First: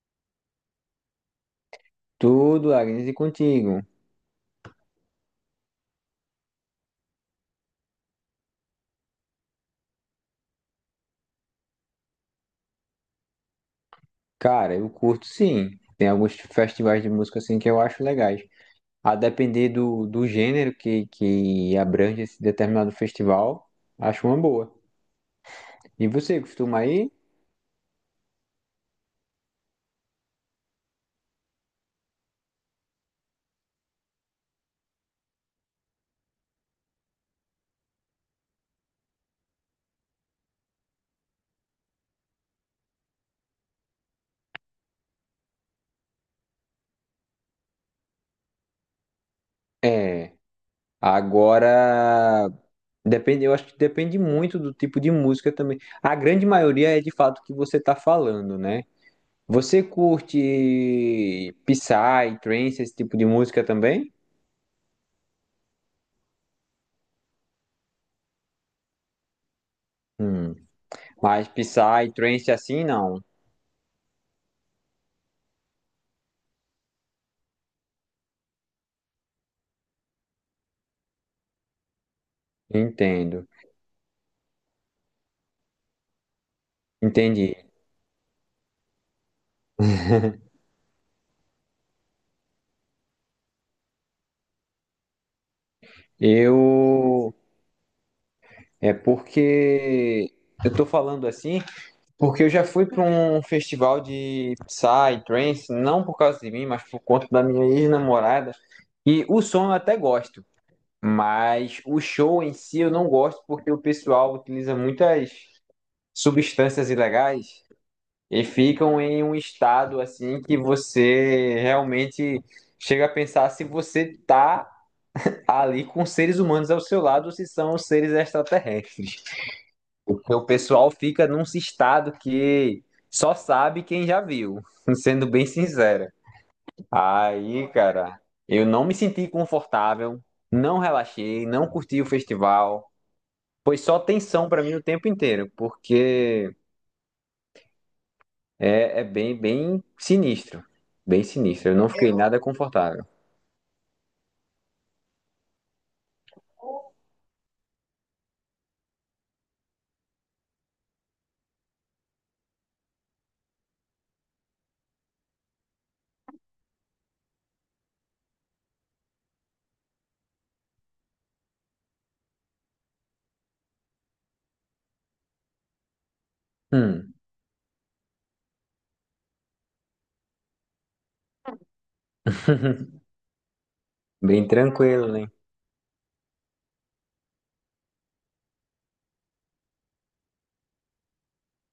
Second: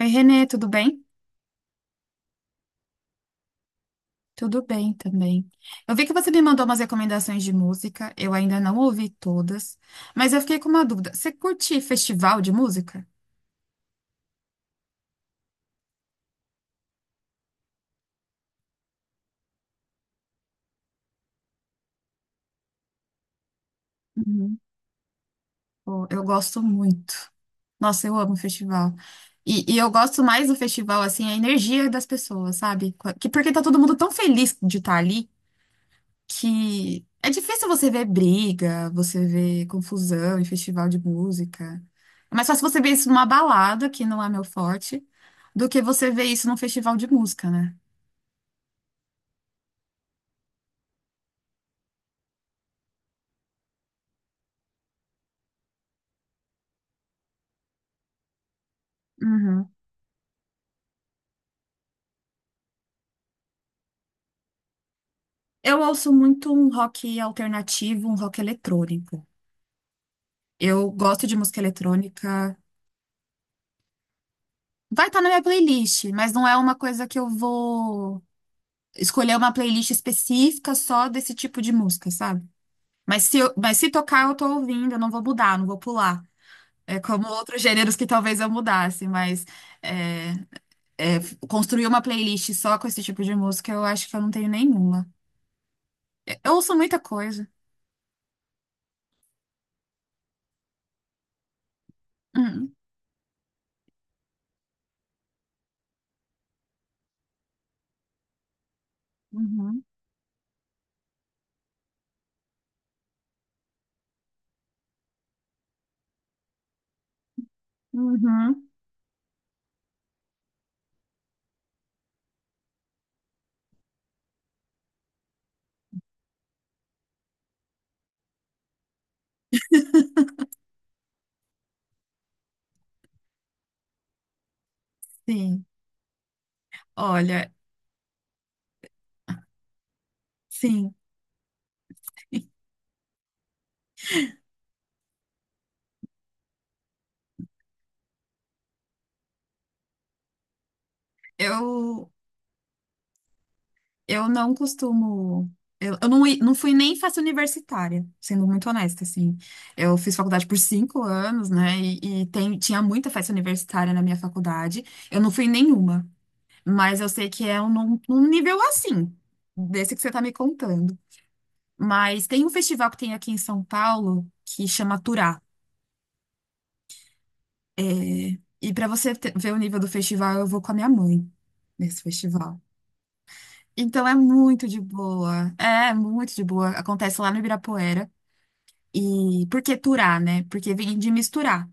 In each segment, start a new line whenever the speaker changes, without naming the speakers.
Oi, Renê, tudo bem?
Tudo, Agnes, e contigo?
Tudo bem também. Eu vi que você me mandou umas recomendações de música, eu ainda não ouvi todas, mas eu fiquei com uma dúvida. Você curte festival de música?
Cara, eu curto sim. Tem alguns festivais de música assim que eu acho legais. A depender do gênero que abrange esse determinado festival, acho uma
Uhum.
boa.
Pô,
E
eu
você,
gosto
costuma ir?
muito. Nossa, eu amo festival. E eu gosto mais do festival, assim, a energia das pessoas, sabe? Porque tá todo mundo tão feliz de estar ali, que é difícil você ver briga, você ver confusão em festival de música. É mais fácil você ver isso numa balada, que não é meu forte, do que você ver isso num festival de música, né?
É. Agora, depende, eu acho que depende muito do tipo de música também. A grande maioria é de fato o que você está falando, né?
Uhum.
Você curte Psy, Trance, esse tipo de música também?
Eu ouço muito um rock alternativo, um rock eletrônico.
Hum.
Eu gosto de
Mas
música
Psy, Trance
eletrônica.
assim, não.
Vai estar na minha playlist, mas não é uma coisa que eu vou escolher uma playlist específica só desse tipo de música, sabe? Mas se,
Entendo,
eu- mas se tocar, eu tô ouvindo, eu não vou mudar, não vou pular. É como
entendi.
outros gêneros que talvez eu mudasse, mas é, é, construir uma playlist só com esse tipo de música, eu acho que eu não tenho nenhuma. É. eu ouço muita
Eu
coisa.
é porque eu tô falando assim, porque eu já
Hum.
fui para um festival de Psy, trance, não por causa de mim, mas por conta da minha ex-namorada. E o som eu
Uhum.
até gosto, mas o show em si eu não gosto porque o pessoal utiliza muitas substâncias ilegais e
Uhum.
ficam em um estado assim que você realmente chega a pensar se você tá ali com seres humanos ao seu lado, se são seres extraterrestres. Porque o pessoal fica num estado que só sabe quem já viu, sendo bem
Sim.
sincera.
Olha,
Aí, cara, eu não me senti confortável, não
sim,
relaxei, não curti o festival. Foi só tensão pra mim o tempo inteiro, porque é, é bem, bem sinistro. Bem sinistro. Eu não
eu,
fiquei nada confortável.
eu não costumo. Eu não fui nem festa universitária, sendo muito honesta, assim. Eu fiz faculdade por 5 anos, né? E tinha muita festa universitária na minha faculdade. Eu não fui em nenhuma. Mas eu sei que é num nível assim, desse que você tá me contando. Mas tem um festival que tem aqui em São Paulo que chama Turá.
Hum.
É, e para você ver o nível do festival, eu vou com a minha mãe nesse festival. Então é
Bem
muito de
tranquilo, né?
boa. É muito de boa. Acontece lá no Ibirapuera. E por que Turá, né? Porque vem de misturar.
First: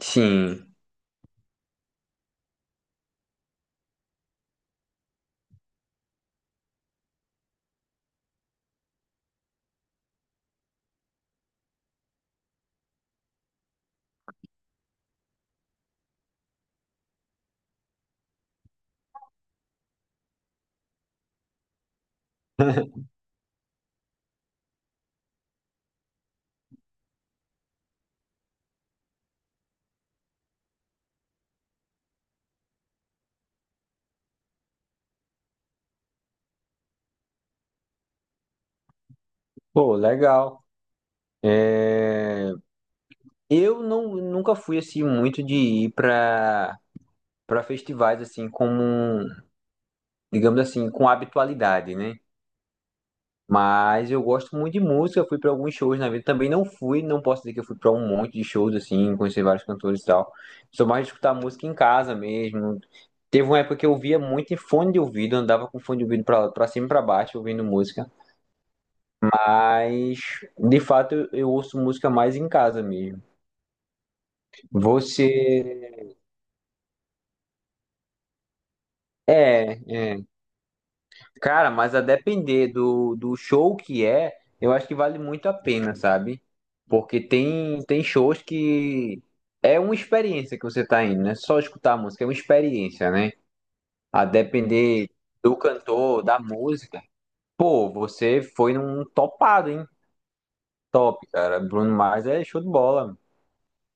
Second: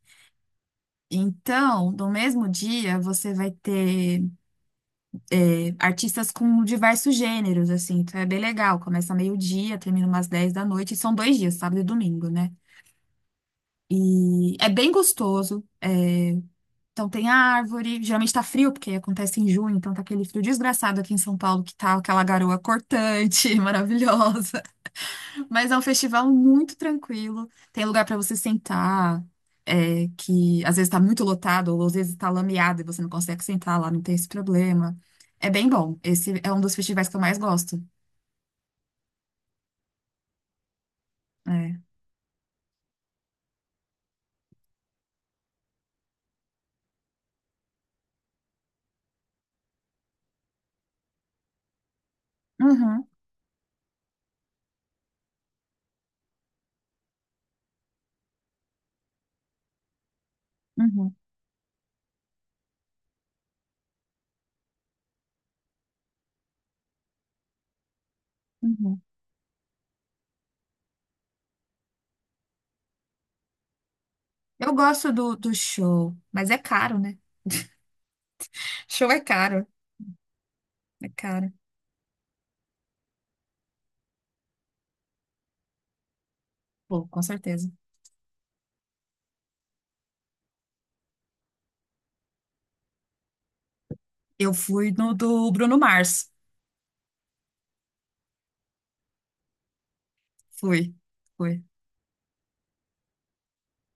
Sim.
Então, no mesmo dia, você vai ter artistas com diversos gêneros, assim, então é bem legal. Começa meio-dia, termina umas 10 da noite, e são 2 dias, sábado e domingo, né? E é bem gostoso. Então tem árvore, geralmente tá frio, porque acontece em junho, então tá aquele frio desgraçado aqui em São Paulo, que tá aquela garoa cortante, maravilhosa. Mas é um festival muito tranquilo. Tem lugar para você sentar, que às vezes está muito lotado, ou às vezes está lameado e você não consegue sentar lá, não tem esse problema. É bem bom. Esse é um dos festivais que eu mais gosto.
Pô, legal.
É.
Eu não, nunca fui assim muito de ir para festivais assim como, digamos assim, com habitualidade, né?
Uhum.
Mas eu gosto muito de música, fui para alguns shows na vida. Também não fui, não posso dizer que eu fui para um monte de shows assim, conheci vários cantores e tal. Sou mais de
Uhum.
escutar música em casa mesmo. Teve uma época que eu via muito em fone de ouvido, andava com fone de ouvido para cima e para baixo ouvindo música.
Uhum.
Mas de fato eu ouço música mais em casa mesmo.
Eu gosto
Você
do show, mas é caro, né? Show é caro,
é, é.
é caro.
Cara, mas a depender do show que é, eu acho que vale muito a pena, sabe?
Pô,
Porque
com certeza.
tem, tem shows que é uma experiência que você tá indo, não é só escutar a música, é uma experiência, né? A
Eu fui
depender
no do
do
Bruno
cantor,
Mars.
da música. Pô, você foi num topado, hein?
Fui,
Top, cara.
fui.
Bruno Mars é show de bola.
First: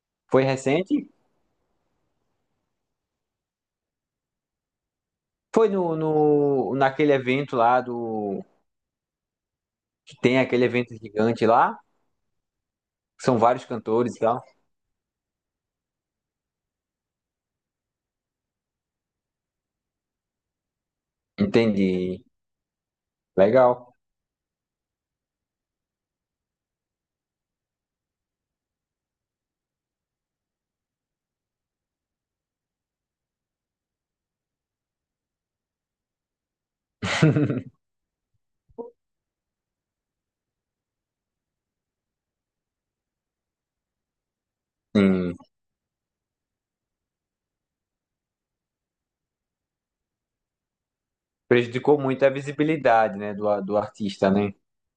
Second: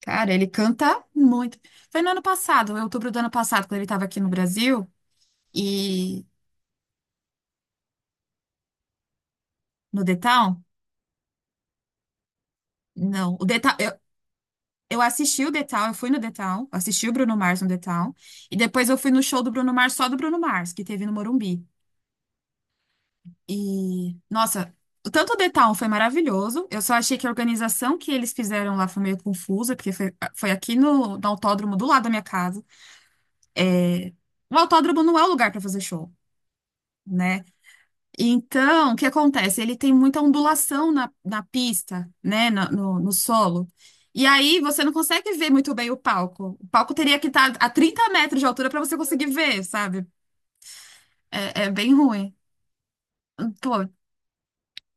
Cara,
Foi
ele canta
recente?
muito. Foi no ano passado, em outubro do ano passado, quando ele estava aqui no Brasil.
Foi no,
E
no, naquele evento lá do.
no
Que
The
tem
Town?
aquele evento gigante lá.
Não.
São
O The
vários
Town, eu,
cantores e tal.
eu assisti o The Town, eu fui no The Town, assisti o Bruno Mars no The Town. E depois eu fui no show do Bruno Mars, só do Bruno Mars, que teve no Morumbi.
Entendi. Legal.
E, nossa, tanto o The Town foi maravilhoso, eu só achei que a organização que eles fizeram lá foi meio confusa, porque foi aqui no autódromo do lado da minha casa. É, o autódromo não é o lugar para fazer show, né? Então, o que acontece? Ele tem muita ondulação na pista, né? No solo. E aí você não consegue
Sim.
ver muito bem o palco. O palco teria que estar a 30 metros de altura para você conseguir ver, sabe? É bem
Prejudicou muito a
ruim.
visibilidade, né, do,
Pô,
do artista, né?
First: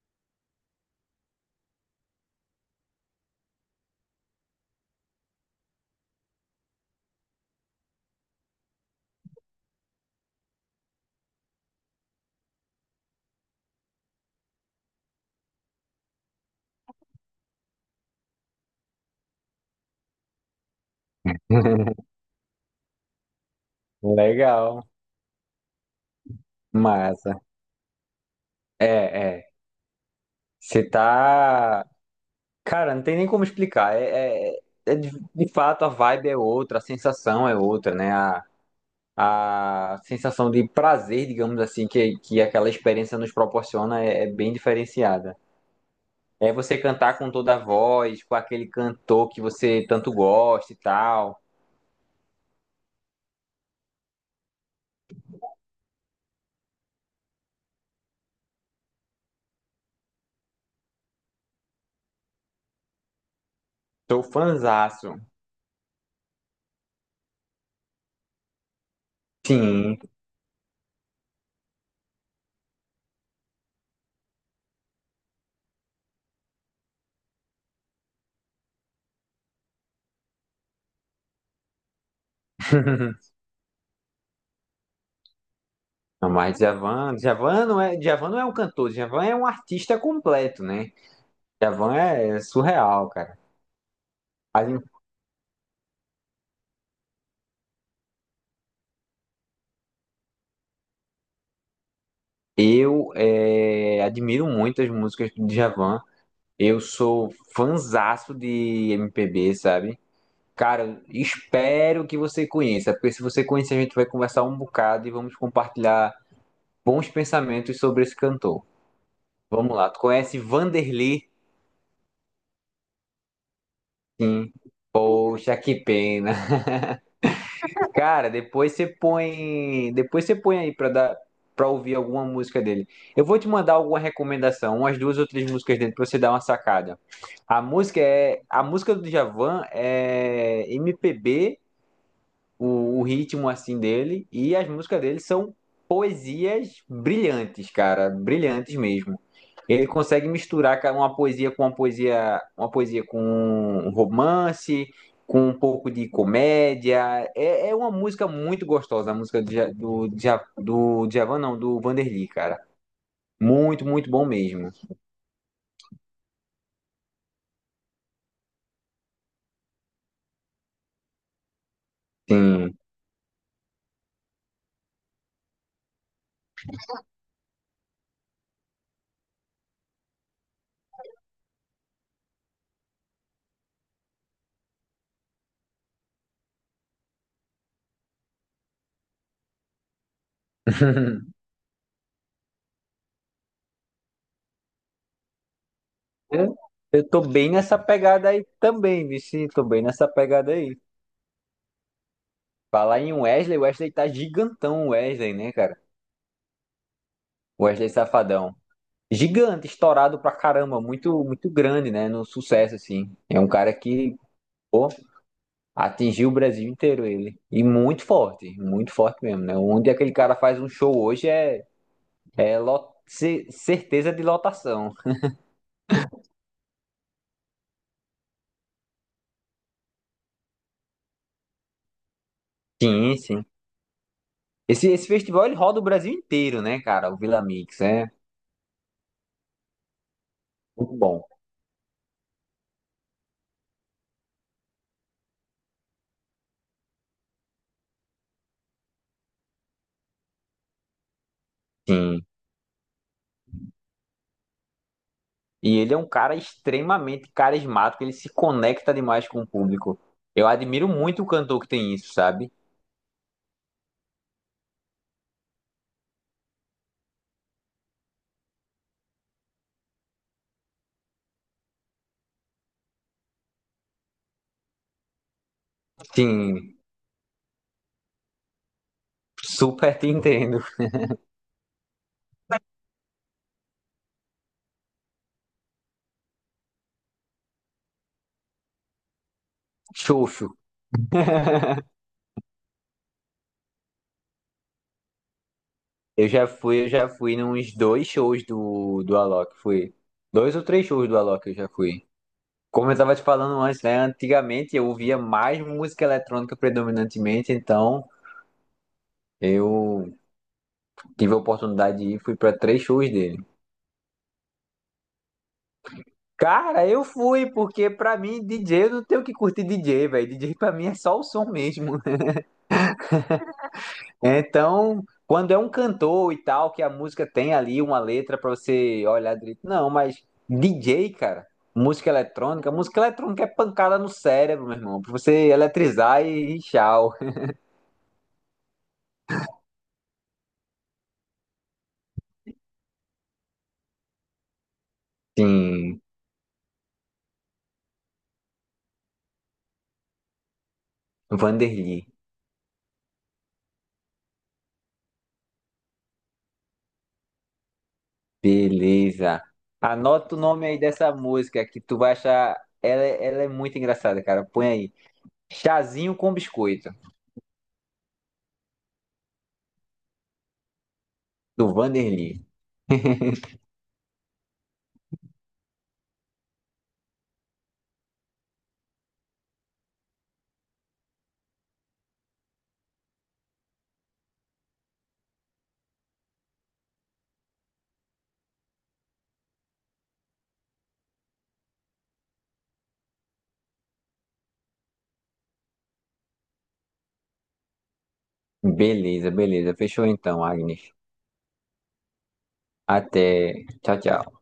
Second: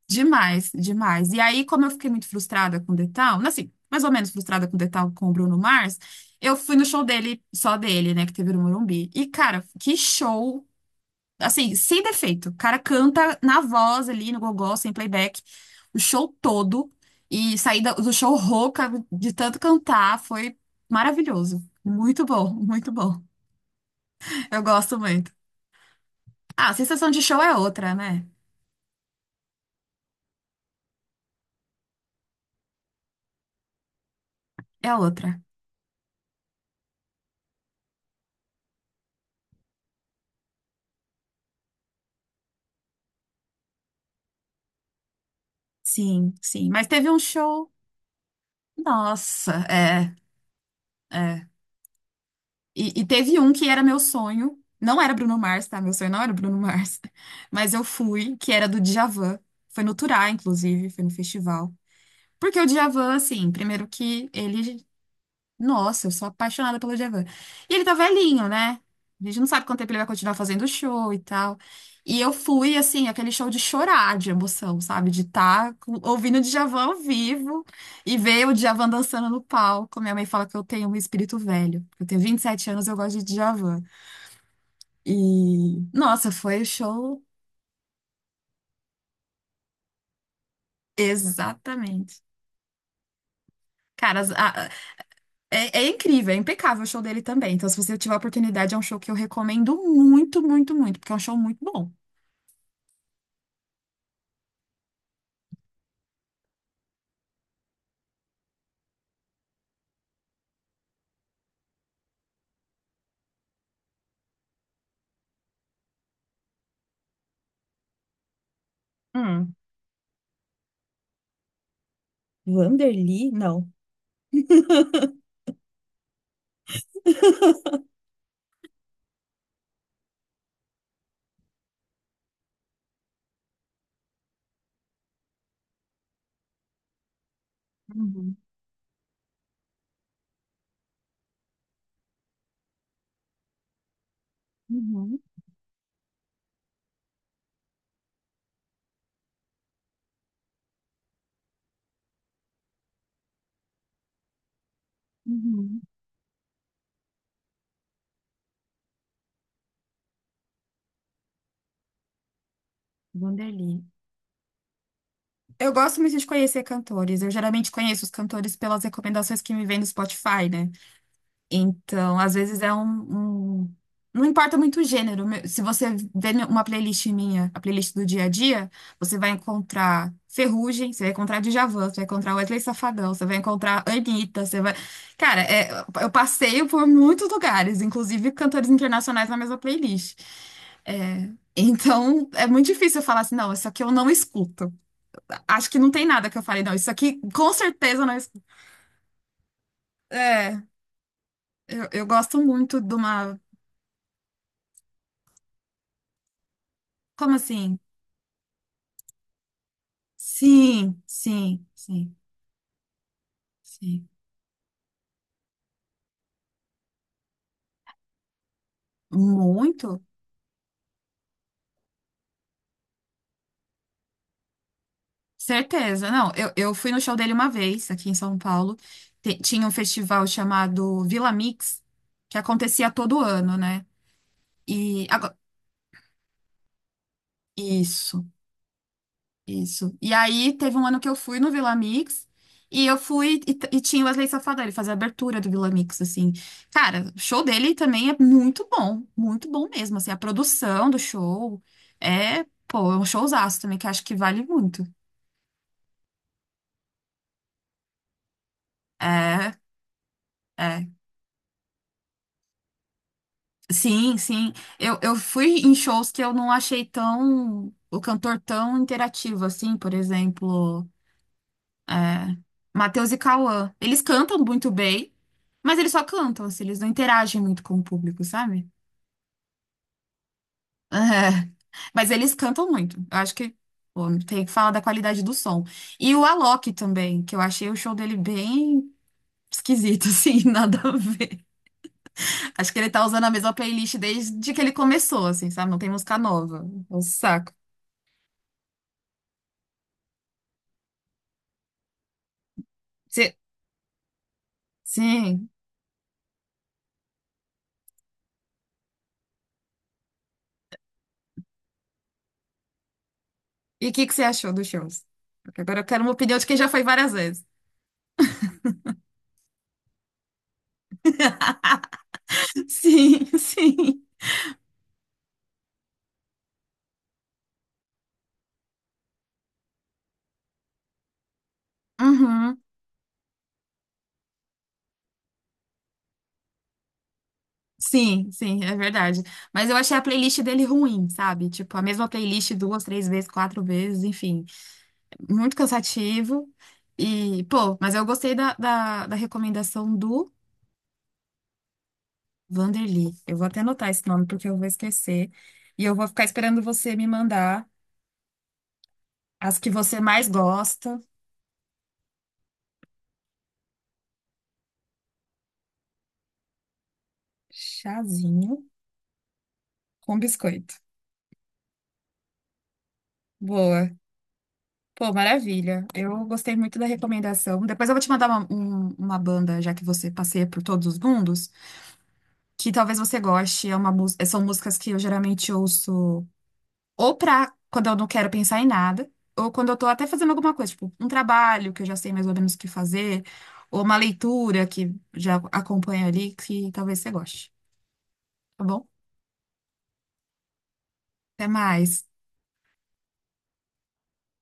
demais, demais. E aí, como eu fiquei muito frustrada com o Detal, assim, mais ou menos frustrada com o Detal com o Bruno Mars, eu fui no show dele, só dele, né? Que teve no Morumbi. E, cara, que show. Assim, sem defeito. O cara canta na voz ali, no gogó, sem playback, o show todo. E sair do show rouca de tanto cantar foi maravilhoso. Muito bom, muito bom. Eu
Legal,
gosto muito. Ah, a sensação de show
massa.
é outra, né?
É, é. Você tá. Cara, não tem nem como explicar. É, é-
É
é
outra.
de fato, a vibe é outra, a sensação é outra, né? A sensação de prazer, digamos assim, que aquela experiência nos proporciona é, é bem diferenciada.
Sim,
É
sim.
você
Mas teve
cantar
um
com toda a
show.
voz, com aquele cantor que
Nossa,
você tanto
é,
gosta e tal.
é. E teve um que era meu sonho. Não era Bruno Mars, tá? Meu sonho não era Bruno Mars. Mas eu fui, que era do Djavan. Foi no Turá, inclusive, foi no festival. Porque o Djavan, assim, primeiro
Sou
que ele.
fãzaço.
Nossa, eu sou apaixonada pelo Djavan. E ele tá velhinho, né? A gente não sabe quanto tempo
Sim.
ele vai continuar fazendo show e tal. E eu fui, assim, aquele show de chorar de emoção, sabe? De estar ouvindo o Djavan ao vivo e ver o Djavan dançando no palco. Minha mãe fala que eu tenho um espírito velho. Eu tenho 27 anos, eu gosto de Djavan. E,
Não,
nossa,
mas
foi o show.
Djavan não é um cantor, Djavan é um artista completo, né? Djavan
Exatamente.
é surreal, cara.
Cara, as-
A
a-
gente-
É, é incrível, é impecável o show dele também. Então, se você tiver a oportunidade, é um show que eu recomendo muito, muito, muito, porque é um show muito bom.
Eu admiro muito as músicas do Djavan. Eu sou fanzaço de MPB, sabe? Cara, espero que você conheça, porque se você conhecer, a gente vai conversar um bocado e vamos compartilhar bons pensamentos sobre esse cantor.
Hum.
Vamos lá, tu conhece Vanderlei?
Wanderly? Não.
Sim. Poxa, que pena. Cara, depois você põe aí pra dar, para ouvir alguma música dele. Eu vou te mandar alguma recomendação, umas duas ou três músicas dele para você dar uma sacada. A música
Uhum.
é, a música do Djavan é MPB, o ritmo assim dele e as músicas
Uhum.
dele são poesias brilhantes, cara, brilhantes mesmo. Ele consegue misturar cara, uma poesia com um romance, com um
Uhum.
pouco de comédia. É, é uma música muito gostosa, a música do, do Djavan, não, do Vanderly, cara.
Wanderly.
Muito, muito bom mesmo.
Eu gosto muito de conhecer cantores. Eu geralmente conheço os cantores pelas recomendações que me vêm no Spotify, né? Então, às vezes é
Sim.
um- não importa muito o gênero. Se você vê uma playlist minha, a playlist do dia a dia, você vai encontrar Ferrugem, você vai encontrar Djavan, você vai encontrar Wesley Safadão, você vai encontrar Anitta, você vai... Cara, eu passeio por muitos lugares, inclusive cantores internacionais na mesma playlist. É, então, é muito difícil eu falar assim, não, isso aqui eu não escuto. Acho que não tem nada que eu
Eu,
falei, não, isso
eu
aqui
tô
com
bem nessa
certeza eu não
pegada
escuto.
aí também, Vici. Tô bem nessa pegada
É,
aí.
eu gosto muito de
Falar em
uma...
Wesley, o Wesley tá gigantão, o Wesley, né, cara?
Como
O
assim?
Wesley Safadão. Gigante, estourado pra caramba,
Sim,
muito, muito
sim,
grande, né?
sim,
No sucesso, assim. É um cara
sim.
que, pô, atingiu o Brasil inteiro ele. E muito forte mesmo, né? Onde
Muito.
aquele cara faz um show hoje é, certeza de lotação.
Certeza. Não, eu fui no show dele uma vez, aqui em São Paulo. Tinha um festival chamado Vila Mix, que acontecia
Sim,
todo
sim.
ano, né?
Esse,
E
esse
agora,
festival ele roda o Brasil inteiro, né, cara? O Vila Mix, é
isso. Isso. E aí teve um
muito
ano que eu
bom.
fui no Vila Mix e eu fui e, t- e tinha o Wesley Safadão, ele fazia a abertura do Vila Mix, assim. Cara, o show dele também é muito bom mesmo, assim, a produção do show
Sim.
pô, é um showzaço também que eu acho que vale muito.
E ele é um cara extremamente carismático, ele se conecta demais com o
É,
público. Eu
é.
admiro muito o cantor que tem isso, sabe?
Sim, sim. Eu fui em shows que eu não achei tão, o cantor tão interativo, assim, por exemplo. É, Matheus e Cauã. Eles cantam muito bem, mas eles só
Sim,
cantam, assim, eles não interagem muito com o público, sabe?
super te entendo.
É, Mas eles cantam muito. Eu acho que pô, tem que falar da qualidade do som. E o Alok também, que eu achei o show dele bem esquisito, assim,
Xoxo.
nada a ver. Acho que ele tá usando a mesma playlist desde que ele começou, assim, sabe? Não tem música
Eu já
nova.
fui, eu
É um
já fui
saco.
nos dois shows do Alok. Fui. Dois ou três shows do Alok eu já fui. Como eu tava te
Cê-
falando antes, né? Antigamente eu ouvia
Sim.
mais música eletrônica predominantemente, então eu tive a oportunidade de ir, fui para três shows dele.
E o que que você achou dos shows? Porque agora eu quero uma opinião de quem já foi
Cara, eu
várias vezes.
fui, porque pra mim, DJ, eu não tenho que curtir DJ, velho. DJ pra mim é só o som mesmo.
Sim, sim.
Então, quando é um cantor e tal, que a música tem ali uma letra pra você olhar direito. Não, mas DJ, cara,
Uhum.
música eletrônica é pancada no cérebro, meu irmão. Pra você eletrizar e tchau.
Sim, sim, é verdade. Mas eu achei a playlist dele ruim, sabe? Tipo, a mesma playlist duas, três vezes, quatro vezes, enfim. Muito
Sim,
cansativo. E, pô, mas eu gostei da recomendação do
Vanderly.
Vanderly. Eu vou até anotar esse nome porque eu vou esquecer. E eu vou ficar esperando você me mandar
Beleza.
as que você mais
Anota o nome aí
gosta.
dessa música que tu vai achar. Ela é muito engraçada, cara. Põe aí. Chazinho com biscoito.
Chazinho com biscoito.
Do Vanderlei.
Boa. Pô, maravilha. Eu gostei muito da recomendação. Depois eu vou te mandar uma banda, já que você passeia por todos os mundos, que talvez você goste. É são músicas que eu geralmente ouço ou pra quando eu não quero pensar em nada, ou quando eu tô até fazendo alguma coisa, tipo um trabalho que eu já sei mais ou menos o que fazer, ou uma leitura que já acompanha ali, que talvez você goste. Tá bom?
Beleza, beleza. Fechou então, Agnes.
Até mais.
Até. Tchau, tchau.